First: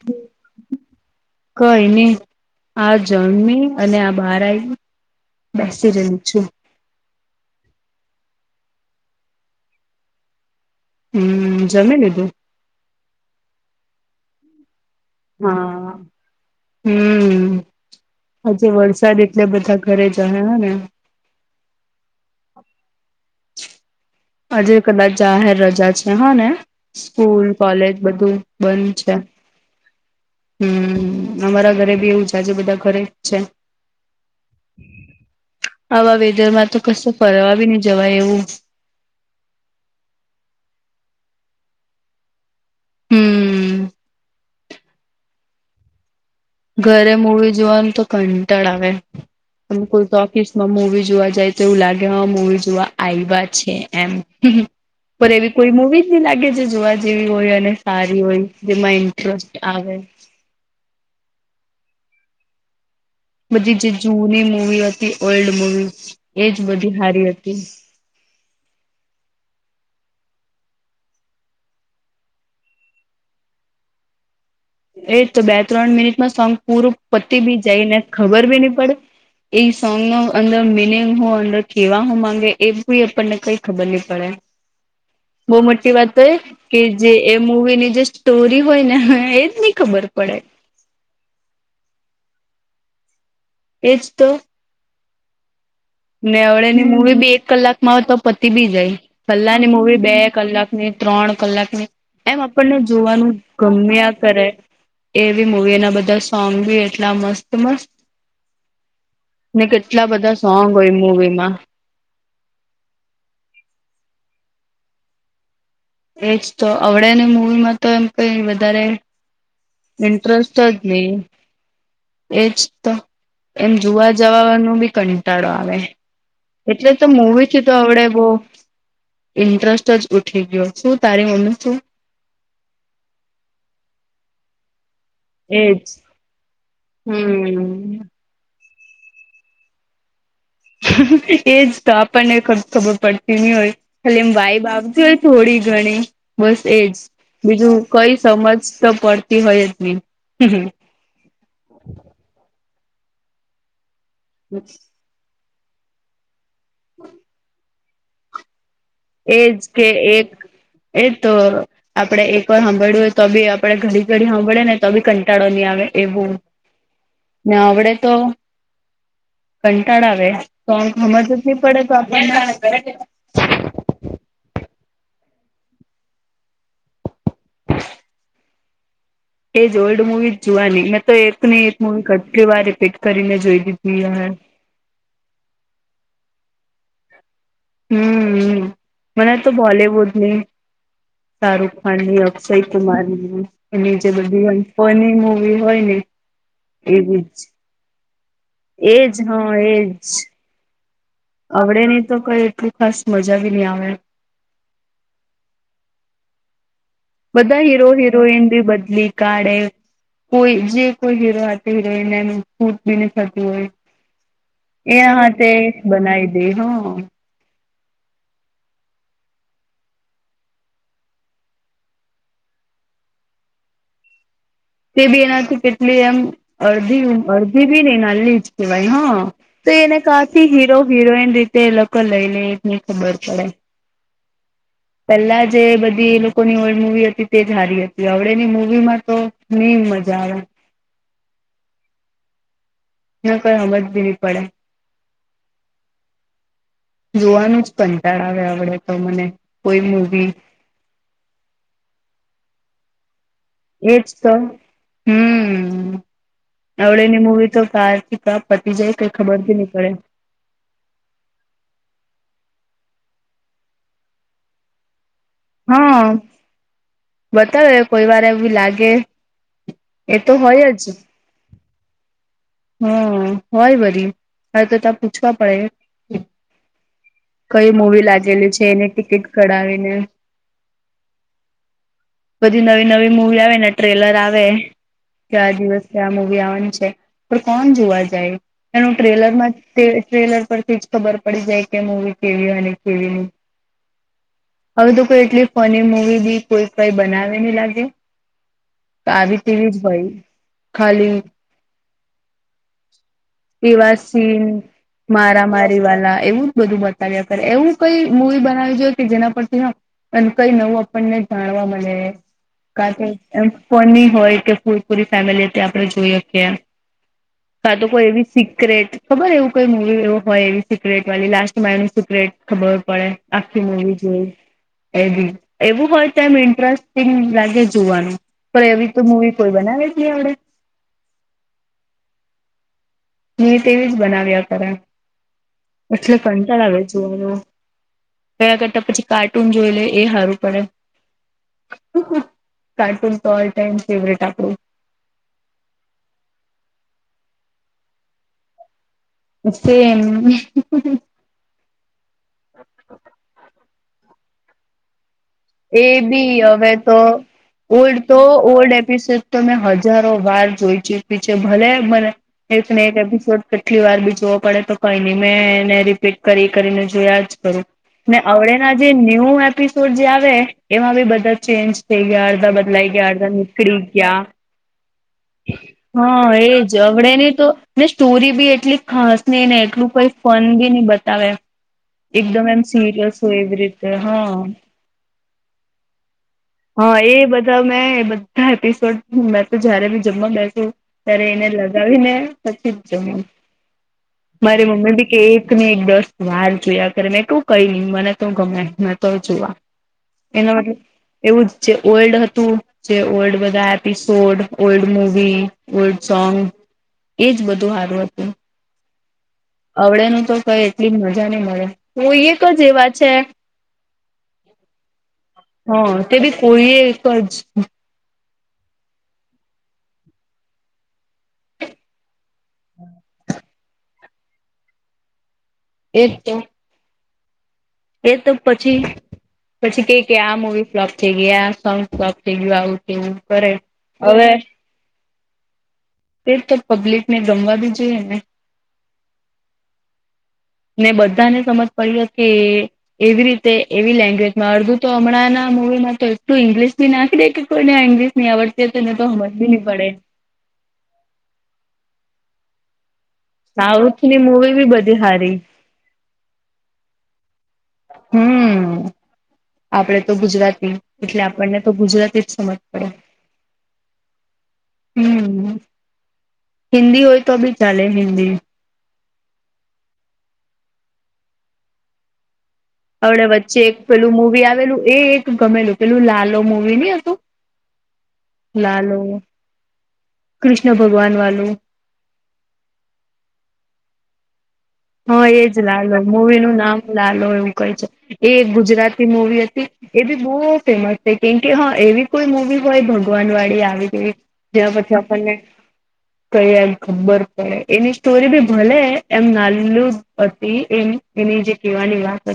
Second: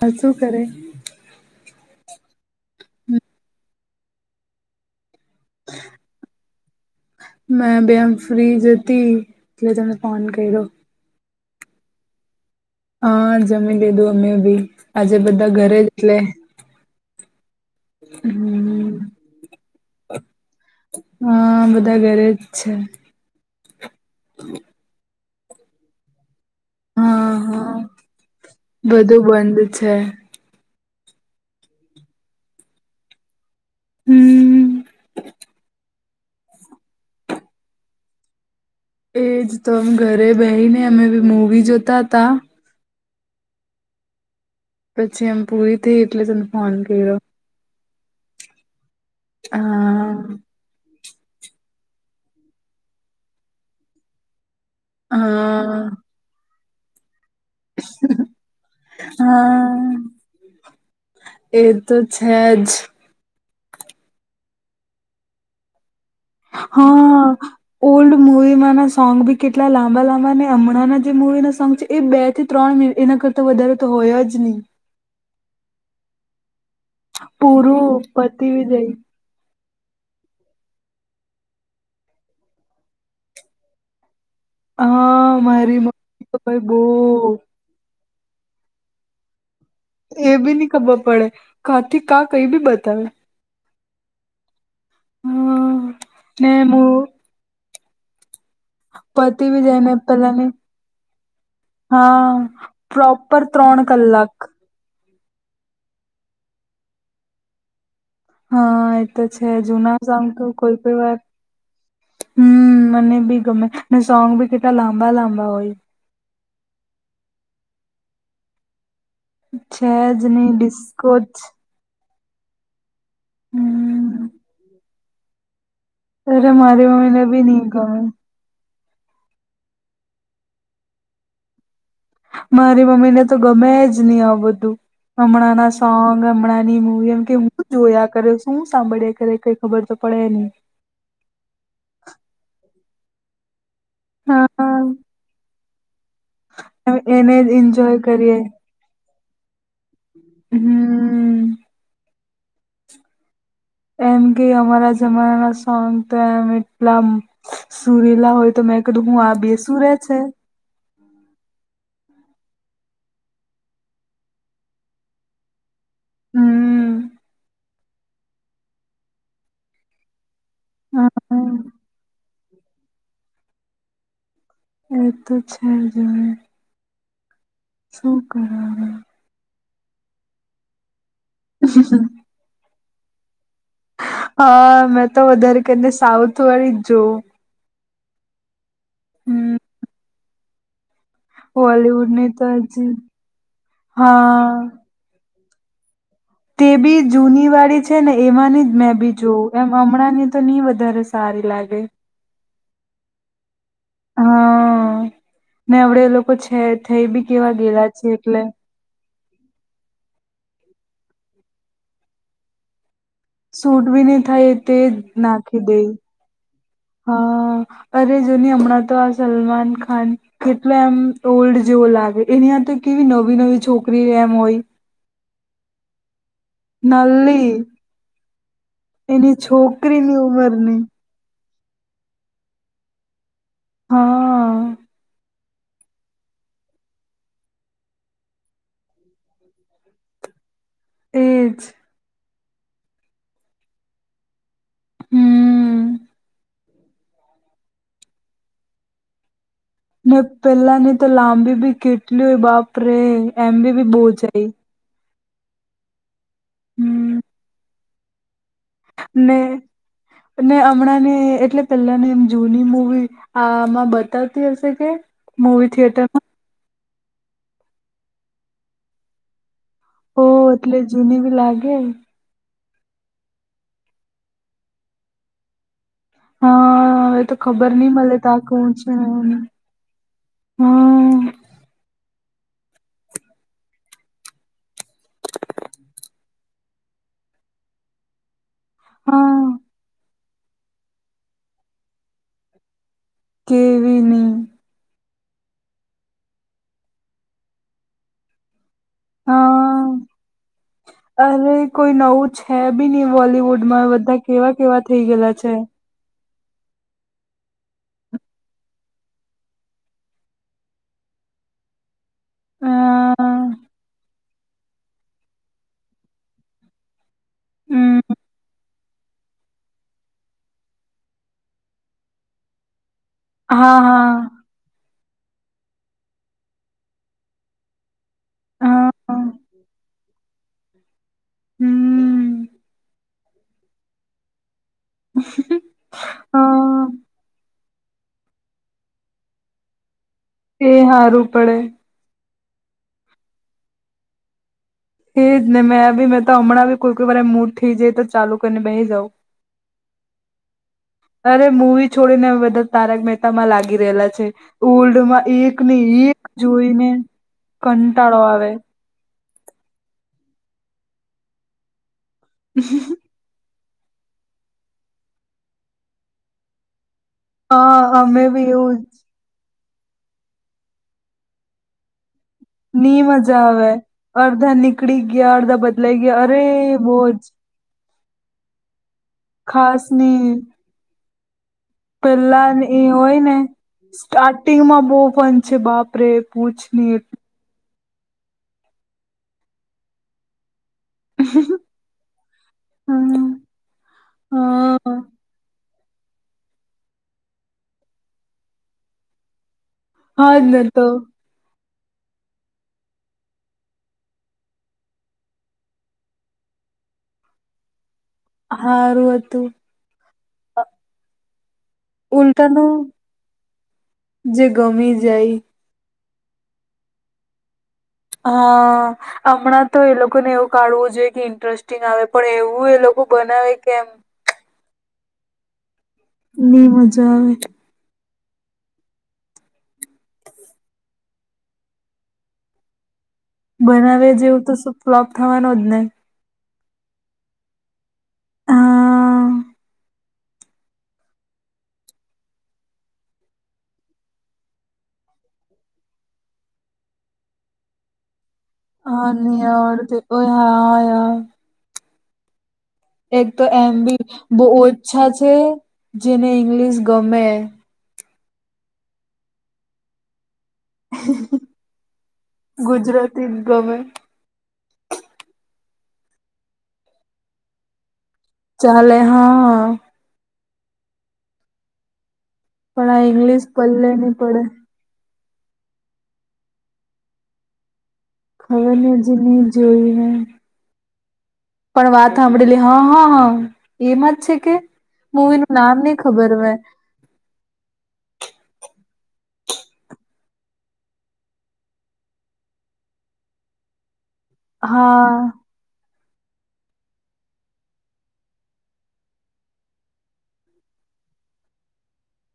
હજું કરે. કઈને આ જન્મે, અને આ બહાર આઈ. બેસી રહ્યું છું. મેં આ બેઆમ ફ્રી જતી, એટલે તમે ફોન કર્યો. હમ, જમી લીધું. હા, જમીન લીધું, અમે ભી. હા હા હમ હમ. હજે હમ વરસાદ એટલે બધા ઘરે જ હ ને. હા, બધા ઘરે જ છે. આજે કદાચ જાહેર રજા છે. હા ને, હા હા સ્કૂલ-કોલેજ બધું બંધ છે. બધું બંધ છે. હમ, અમારા ઘરે બી એવું છે, આજે બધા ઘરે જ છે. હમ. આવા વેધર માંતો કશું ફરવા બી નહી જવાય એવું. એજ તો, અમ ઘરે બેહીને, અમે બી મૂવી જોતાતા. હમ. પછી એમ પૂરી થઈ, એટલે તને ફોન ઘરે કર્યો મૂવી જોવાનું તો કંટાળ આવે, એવું હા કોઈ તો કેસમાં મૂવી જોવા જાય, તો એઉ લાગે કે મુવી જોવા આય્વા છે એમ. પણ એવી હા કોઈ મુવી જ નહી લાગે, જે જોવા જેવી હોય. ટલે સારી હોય, જેમાં ઇન્ટરસ્ટ હા આવે. એ તો છે જ. બધી જે જૂની મૂવી હતી ઓલ્ડ મુવી. હા, ઓલ્ડ મૂવીમાં ના ના, સોંગ બી કેટલા લાંબા-લાંબા, અને હમણાંના જે મુવી ના સોંગ છે, એ બે થી ત્રણ મિનિ એના કર તો વધારે તો હોય જ નહી. એ તો બે-ત્રણ મિનિટમાં સોંગ પૂરું પતી બી જાયને, પૂરું ખબર પતી બી નહી જાય પડે. એ સોંગ નો અંદર મિનિંગ હું અંદર કેવા હું માંગે એ બી, આપણને કઈ ખબર નહી પડે. હા બહુ મારી મોટી વાત મમ્મી તો, એ ભાઈ બો કે જે એ મૂવી ની જે સ્ટોરી હોય ને એ. એ બી નહી ખબર પડે, કાથી કા કઈ બી બતાવે. એજ તો. હમ. નેવડે ની મૂવી બી એક કલાક માં હો, તો પતિ બી પતી બી પેલાની જાયને મૂવી બે પેલાની કલાક ની, ત્રણ કલાક ની, એમ હા આપણને જોવાનું પ્રોપર ત્રણ ગમ્યા કલાક કરે, એવી મૂવી એના બધા સોંગ બી એટલા મસ્ત-મસ્ત હા, એ તો છે, જુના સામ તો સોંગ કોઈ હોય પણ વાત મૂવીમાં હમ, મને બી ગમે, અને સોંગ બી કેટલા લાંબા-લાંબા હોય. એજ તો અવડે ને, મૂવીમાં તો એમ કઈ વધારે છે જ નહી ઇન્ટરસ્ટ જ ડિસ્કો નહી. જ એજ તો, એમ જોવા હમ જવાવાનું બી કંટાળો આવે. અરે મારી એટલે તો મમ્મીને બી નહી મૂવીથી તો ગમે અવડે બહુ ઇન્ટરસ્ટ જ ઉઠી ગિયો. શું તારી મમ્મી [unintelligible] મારી મમ્મી ને તો ગમે જ નહીં આવું બધું. હમણાં ના એજ સોંગ, હમણાં ની મૂવીઓ. કહે હું હમ જોયા કરે, શું સાંભળ્યા કરે, કંઈ ખબર તો પડે નહી. એજ તો. આપણને ખબ ખબર પડતી નહીં હોય. ખાલી એમ વાઈબ આવતી હા હોય થોડીક. ગણી, બસ એજ. એને જ બીજું એન્જોય કંઈ સમજ તો પડતી હોય જ નહીં. હમ્મ. એમ કે અમારા જમાના ના સોંગ તો એમ એટલા આમ સુરીલા હોય. તો મે કીધું હું આ કે બેસુંરે છે? એક એજ તો. આપણે એક વાર હાંભળ્યું હોય તો બી આપણે ઘડી-ઘડી હાંભળે ને તો બી કંટાળો ની આવે એવું. હમ ને આવડે તો [inaudible] કંટાળો આવે, સોંગ હમજ જ હા ની પડે તો આપણને. એ તો છે જ હવે. શું કરવાનું? એજ ઓલ્ડ મુવી જ જોવાની. મેં તો એક ની એક મુવી કેટલી વાર રિપીટ કરીને જોઈ લીધી હવે. અહ મેં તો વધારે કરીને સાઉથ વાળી જ જોઉં. હમ્મ-હમ્મ. મને તો હમ બોલીવુડની શાહરુખ ખાન ની, બોલીવુડની તો અક્ષય હજી કુમારની એની જે બધી હા હોય. [unintelligible] વી હોય ને તે બી એવી જ જૂની વાળી છે ને, એમાંની જ મેં એજ બી જોવું. હા એમ એજ હમણાં ની તો ની વધારે સારી લાગે આવડે નહીં તો કંઈ એટલું ખાસ મજા બી ની આવે. હા. ને અવડે એ લોકો છે જ. બધાઈ હીરો-હિરોઈન બી બદલી કાડે, કોઈ જે કોઈ હીરો હતી હીરોઈન એનું સૂટ બી ની થતું હોય. સૂટ બી ની થાય તે એ જ હાથે બનાઈ દે હ. અહ અરે જોને હમણાં તો આ સલમાન ખાન કેટલા એમ ઓલ્ડ જેવો લાગે, એની આતે કેવી નવી-નવી છોકરી એમ હોય. તે બી એનાથી કેટલી એમ અડધી ઉંમ, નલ્લી અડધી બી નહીં નનલી જ કહેવાય હ. એની તો એને છોકરીની કાંથી ઉંમરની હીરો-હિરોઈન રીતે એ લોકો લઈ લે, એજ ની ખબર પડે. હા. પહેલા જે બધી એ લોકોની ઓલ્ડ મુવી હતી તે જ હારી હતી. હવણેની મૂવી માં તો ની મજા આવે. ઈજ. ને કંઈ હમજ બી ની પડે. હમ્મ. જોવાનું જ કંટાળ આવે હવડે તો મને. કોઈ ને મૂવી પેલા ની તો લાંબી બી કેટલી હોય બાપ રે. એજ તો, હમ્મ. હમ હવણેની મુવી તો કારથી કા પતી જાય, કંઈ ને ખબર ભી ની પડે. ને હમણાં ની એટલે પહેલાની એમ જૂની મૂવી આમાં બતાવતી હશે કે? મૂવી હા. થિયેટરમાં બતાવે કોઈ વાર એવી લાગે એ તો ઓહ! હોય એટલે જૂની બી લાગે. હમ્મ. હોય વળી. હવે તો તા પૂછવા પડે. હા. હવે તો કઈ ખબર ની મૂવી મલે તો આ લાગેલી કોણ એની છે ટિકિટ આમ, કઢાવીને હમ્મ. બધી નવી-નવી મુવી આવે ને, ટ્રેલર આવે. કે આ દિવસે આ મુવી આવવાની છે. પણ કોણ જોવા જાય? એનું ટ્રેલર માં હા જ તે ટ્રેલર પરથી જ ખબર પડી જાય કે મૂવી કેવી, અને- - કેવી નહીં. કેવી નહી હવે તો તો એટલી ફની મુવી બી કોઈ કંઈ બનાવે નહી લાગે. આવી તેવી જ હા હોય. ખાલી અરે કોઈ નવું છે બી નહીં બોલવુડ માં. એવા બધા સીન કેવા-કેવા મારા મારી વાલા, એવું જ બધું બત તાવ્યા કરે. એવું કંઈ મુવી બનાવવી જોઈએ કે જેના પરથી આમ અને કંઈ નવું આપણને જાણવા મલે, કાર કે એમ ફની હોય કે [unintelligible] પૂરી ફેમિલી ત્યાં આપણે જોઈ હકીએ. કાં તો કોઈ એવી સિક્રેટ, ખબર એવું કોઈ મૂવી એવું હોય એવી સિક્રેટ વાલી, લાસ્ટ માં એનું સિક્રેટ ખબર પડે. આખી હા, મૂવી જોઈ. એ બી. એવું હોય તો એમ ઇન્ટરેસ્ટિંગ લાગે જોવાનું. પણ હા, એવી તો હા. મૂવી કોઈ બનાવે જ નહીં હવડે. હમ્મ. ને તેવી જ બનાવ્યા કરે. પછી કંટાળો આવે હા, જોવાનો. એના કરતા પછી કાર્ટૂન જોઈ લેઈ એ હારું. પડે તે હારું પડે. કાર્ટૂન તો ઓલ ટાઈમ ફેવરેટ આપડું. એજ ને. મેં બી. મેં તો હમણાં બી કોઈ-કોઈ વાર એમ મૂડ જાય તો ચાલુ કરીને બેહી જઉં. સેમ. અરે મુવી છોડીને હવે બધા તારક મહેતામાં લાગી રહેલા છે. ઓલ્ડમાં એક ને એ એક બી હવે જોઈને તો. ઓલ્ડ તો કંટાળો આવે. ઓલ્ડ એપ પિસોડ તો મેં હજારો વાર જોઈ ચુકી છે. ભલે મને એકને એક એપિસોડ કેટલી વાર બી જોવો પડે તો કંઈ નહીં. મેં એને રિપીટ કરી-કરીને જોયા જ કરું. હા, ને અમે બી અવડેના એવું જે જ ન્યૂ એપિસોડ જે આવે એમાં બી બધા ચેન્જ થઈ ગયા. અડધા બદલાઈ ની ગયા, અડધા મજા આવે. નીકળી ગયા. અડધા નીકળી ગયા, અડધા બદલાઈ ગયા હા અરે એ જ. અવડે બોજ ને તો ને સ્ટોરી બી એટલી ખાસ નહીં, ને ખાસ એટલું કંઈ ફન બી ની બતાવે. એકદમ પહેલાન એમ એ સિરિયસ હોયને, હોય એવી રીતે હા સ્ટાર્ટિંગ માં બહુ ફન છે બાપ રે. હા એ બધા મેં બધા એપિસોડ મે તો જયારે બી જમવા બેસુ ત્યારે એને લગાવી ને પછી જ જમું. હમ મારી હા મમ્મી બી કેઈ એકને એક દસ વાર જોયા કરે. મેં કહુ કંઈ ની, મને તો ગમે, મેં તો જોવા. હા જ એનો ને મતલબ તો એવું જ જે ઓલ્ડ હતું જે ઓલ્ડ બધા episode, old movie, old song એજ બધું હારું હતું. હારું હતું. અવડે નું તો કંઈ એટલી મજા ની મળે. હું ઈ એક જ ઉલટાનું એવા છે જે ગમી જાય હા. તે બી કોઈએ એક જ હા. હમણાં તો એ લોકો ને એવું કાઢવું જોઈએ કે ઇન્ટરેસ્ટ ટીંગ આવે. પણ એવું એ લોકો બનાવે કેમ? એક તો ની મજા આવે. એ તો પછી-પછી કેઈ કે આ મૂવી ફ્લોપ થઈ ગઈ, આ સોંગ ફ્લોપ થઈ ગયું આવું. તેવું કરે બનાવે હવે એવું તો શું ફ્લોપ થવાનું જ નહી. તે તો પબ્લિકને ગમવા બી જોઈએ ને. હા ને બધા સમજ પડી કે એવી રીતે એવી લેંગ્વેજમાં અડધું તો હમણાં મુવીમાં તો એટલું ઇંગ્લિશ બી નાખી દે કોઈ ને આ ઈંગ્લિશ નય આવડતી હોય તો એને હા તો ની સમજવી નહી પડે. આવડતું ઓય હા ઓય. એક તો એમ બી સાઉથની બોવ મુવી બી બધી ઓચ્છા છે. સારી જેને ઇંગ્લિશ ગમે હમ આપડે તો ગુજરાતી એટલે આપણને તો ગુજરાતી જ સમજ પડે. ગુજરાતી જ ગમે હમ હિન્દી હોય તો બી ચાલે હિન્દી. ચાલે હા. પણ આ અવડે ઇંગ્લિશ વચ્ચે એક પલ્લે નહી પેલું પડે મુવી આવેલું એ એક ગમેલું પેલું લાલો મુવી નહી હતું. ખબર નય લાલો હજી મેં જોયું નય. કૃષ્ણ ભગવાન વાલું પણ વાત સાંભળેલી હ હ હ. એમાં જ છે કે? હા મૂવી એજ નું નામ નહી લાલો ખબર મે મુવીનું નામ લાલો એવું કઈ છે. એ એક ગુજરાતી મુવી હતી. એ બી બો ફેમસ થઈ કેમકે હ એવી કોઈ મુવી હોય ભગવાન વાળી આવી કેવી જેના પરથી હા આપણને કઈ એમ ખબર પડે એની સ્ટોરી બી ભલે એમ ના લુ જ હતી. એ એની જે કહેવાની વાત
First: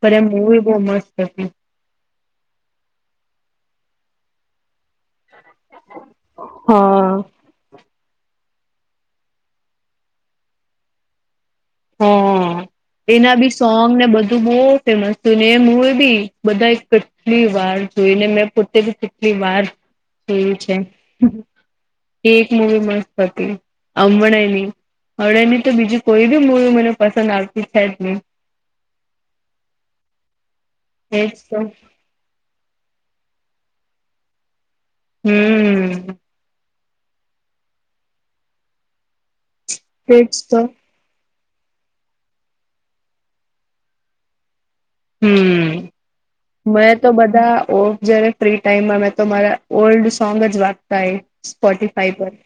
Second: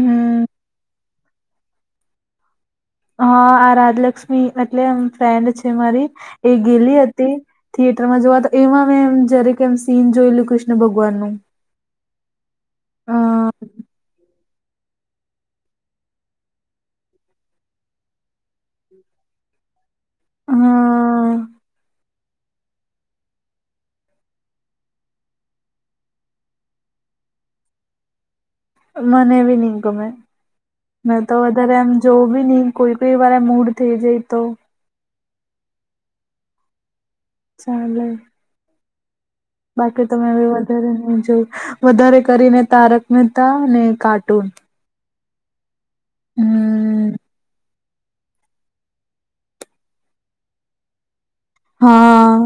હતી મુવી બોવ મસ્ત હતી. હા આ રાજલક્ષ્મી એટલે એમ ફ્રેન્ડ છે મારી એ ગેલી હા. હતી. થિયેટરમાં જોવા તો એમા મેં એમ જરીક એમ સીન જોયેલું ક્રિષ્ન ભગવાનનું હે. એના બી સોંગ ને બધું બોવ ફેમસ થયું ને એ મુવી બી બધા એ કેટલી વાર જોઈને મેં પોતે બી કેટલી વાર એવુ છે. હા એક મૂવી મસ્ત હતી અમણેની અમણેની તો બીજી કોઈ બીજું મુવી મને પસંદ આવતી છે જ નય. મને બી નય ગમે માર તો વધારે આમ. જોવ બી નય કોઈ કોઈ વાર મૂડ થઈ જાય તો હમ. હમ. ચાલે. બાકી તો મેં બી વધારે નય જોઈ વધારે કરીને તારક મહેતા અને કાર્ટૂન હમ. હમ. મેં તો બધા ઓફ જયારે ફ્રી ટાઈમમાં મેં તો મારા ઓલ્ડ સોંગ જ વાગતા હોય. સ્પોટફાઈ પર હા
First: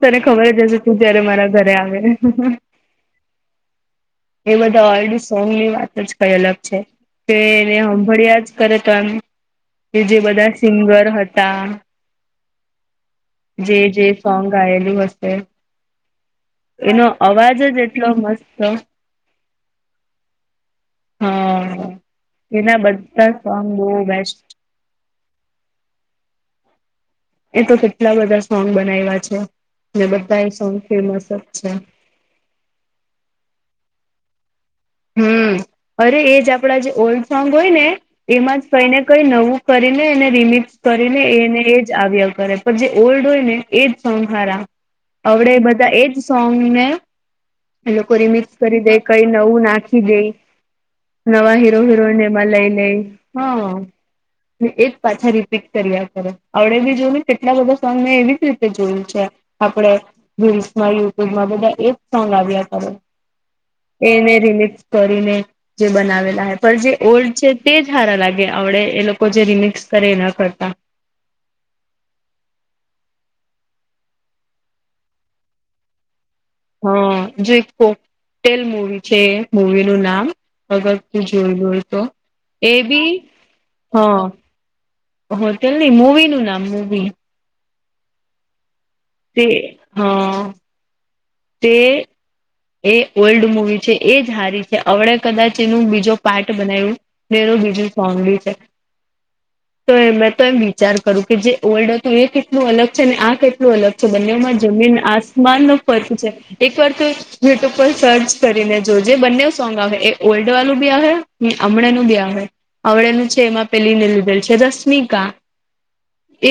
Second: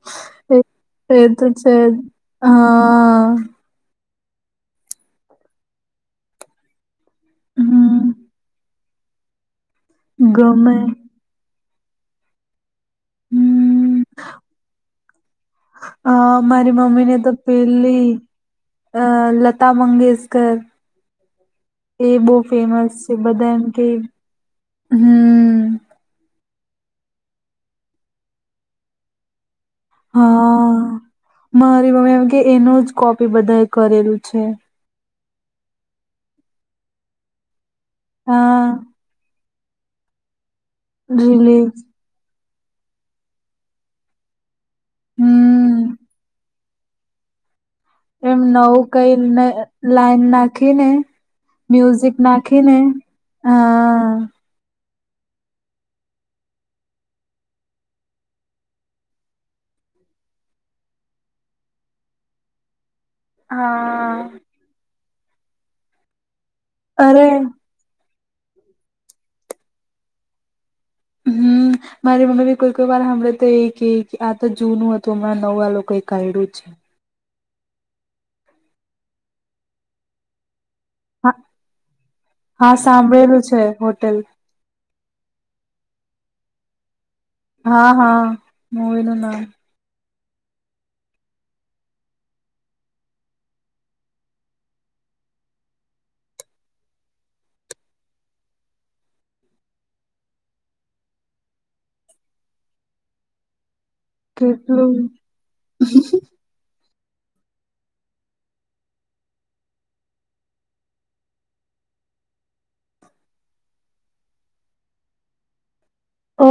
તને ખબર જ હશે તું એ એ જયારે તો મારા ઘરે છે જ આવે. [inaudible] હા [inaudible] એ બધા ઓલ્ડ સોંગની વાત જ કઈ અલગ છે. તેને હમ હાભળિયા જ કરે તો કે જે બધા ગમે સિંગર હતા. જે હમ જે સોંગ ગાયેલું હશે. હા મારી એનો મમ્મીને તો અવાજ જ એટલો પેલી મસ્ત અ લતા મંગેશકર. હા એ બોવ એના ફેમસ છે. બધા એમ સોંગ કે બહુ બેસ્ટ હમ. એ તો કેટલા બધા સોંગ બનાવ્યા છે. ને બધા એ સોંગ હા ફેમસ જ છે. મારી મમ્મી એમ કે એનું જ કોપી બધા એ કરેલું છે. હમ. અરે એજ આપડા જે ઓલ્ડ સોંગ હોય ને એમાં હા જ કઈ ને કઈ નવું કરીને એને રિમિક્સ એને રિલીઝ એજ આવ્યા કરે. પણ જે ઓલ્ડ હોય ને એજ સોંગ હારા. અવડે હમ બધા એજ સોંગ અને મે એ લોકો એમ રિમિકસ નવું કરી દે કઈ નવું ના- નાખી દે લાઈન નાખીને નવા હીરો મ્યુઝિક હિરોહીન એમાં લઈ નાખીને લઈ હ. હા અને એજ પાછા રીપીટ કર્યા કરે. અવડે બી જોની કેટલા બધા સોંગ મેં એવી જ રીતે જોયું છે. આપડે રીલ્સમાં યુટ્યુબમાં બધા એ સોંગ આવ્યા કરે. હા એને રિમિક્સ કરીને જે બનાવેલા હે પણ જે અરે ઓલ્ડ છે. તે જ હારા લાગે આવડે એ લોકો જે રિમિક્સ કરે ના કરતા હમ્મ. મારી મમ્મીની કોઈ કોઈ વાર સાંભળે તો એ કે આ તો જૂનું હતું હમણાં નવુ આ લોકો એ કાઢ્યું છે. હ જો એક કોકટેલ મુવી છે મુવીનું નામ અગર હા જોયલુ હોય તો એ હા બી સાંભળેલું છે હોટેલ હા. હોટલ નહી મુવીનું નામ મુવી. હા હા મુવી નું નામ તે હ તે એ ઓલ્ડ મુવી છે એ જ હારી છે અવડે કદાચ એનું બીજો પાર્ટ બનાવ્યું એનું બીજું સોંગ બી છે. તો મેં તો એમ વિચાર કરું કે જે ઓલ્ડ હતું એ કેટલું અલગ છે ને આ કેટલું અલગ છે તો બંનેમાં જમીન કેટલું આસમાનનો ફરક છે એકવાર તો એ યુટ્યુબ પર સર્ચ કરીને જોજે બંને સોંગ આવે એ ઓલ્ડ વાલું બી આવે ને હમણાંનું બી આવે. અવડેનું છે એમાં પેલી નીલદેલ છે રશમિકા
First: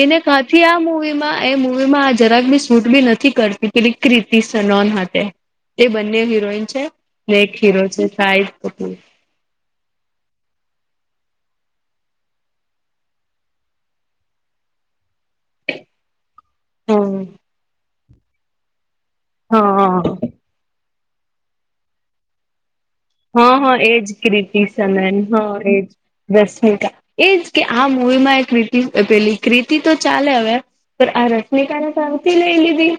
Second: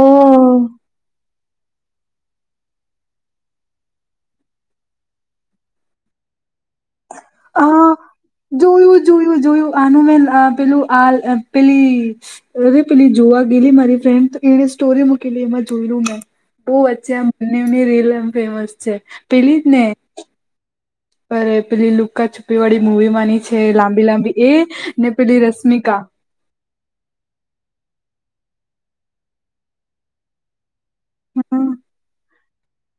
એને કાથી આ મુવીમાં એ મૂવીમાં આ જરાક બી શૂટ બી નથી કરતી પેલી ક્રીતિ સનોન માટે. એ બંને હીરોઈન છે ને એક હીરો છે શાહિદ કપૂર. નુ જોયું આનું મે પેલું આ પેલી અરે પેલી જોવા ગયેલી મારી ફ્રેન્ડ એની સ્ટોરીમાં મુકેલી એમાં જોયુ મે બઉ વચ્ચે આમ હા બનેની રીલ ફેમસ છે પેલી જ ને હા પર પેલી લુકા છુપી વાળી મૂવી માની હા છે હા એજ લાંબી લાંબી એ ને પેલી રશમિકા. રશમિકા એજ કે આ મુવી માં એક કીતિ પેલી કીર્તિ તો ચાલે હવે પણ આ હમ રશમિકાને શાંતિ લઈ લીધી?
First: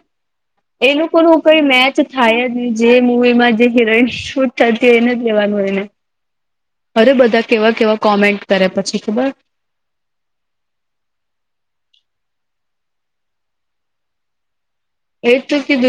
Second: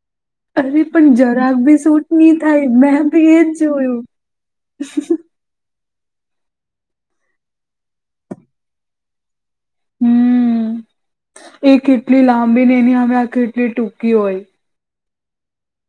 અરે એ પણ લોકોનું જરાક કઈ નઈ બી મેચ સૂટ થાય જ નહી જે મેં બી એજ મુવીમાં જે જોયું હિરોઈન શૂટ જવાનું હોય એ અરે બધા કેવા કેવા કોમેન્ટ કરે પછી ખબર? હમ્મ એ કેટલી લાંબીને એની હામે આ કેટલી ટૂંકી હોય. એ શું કીધું?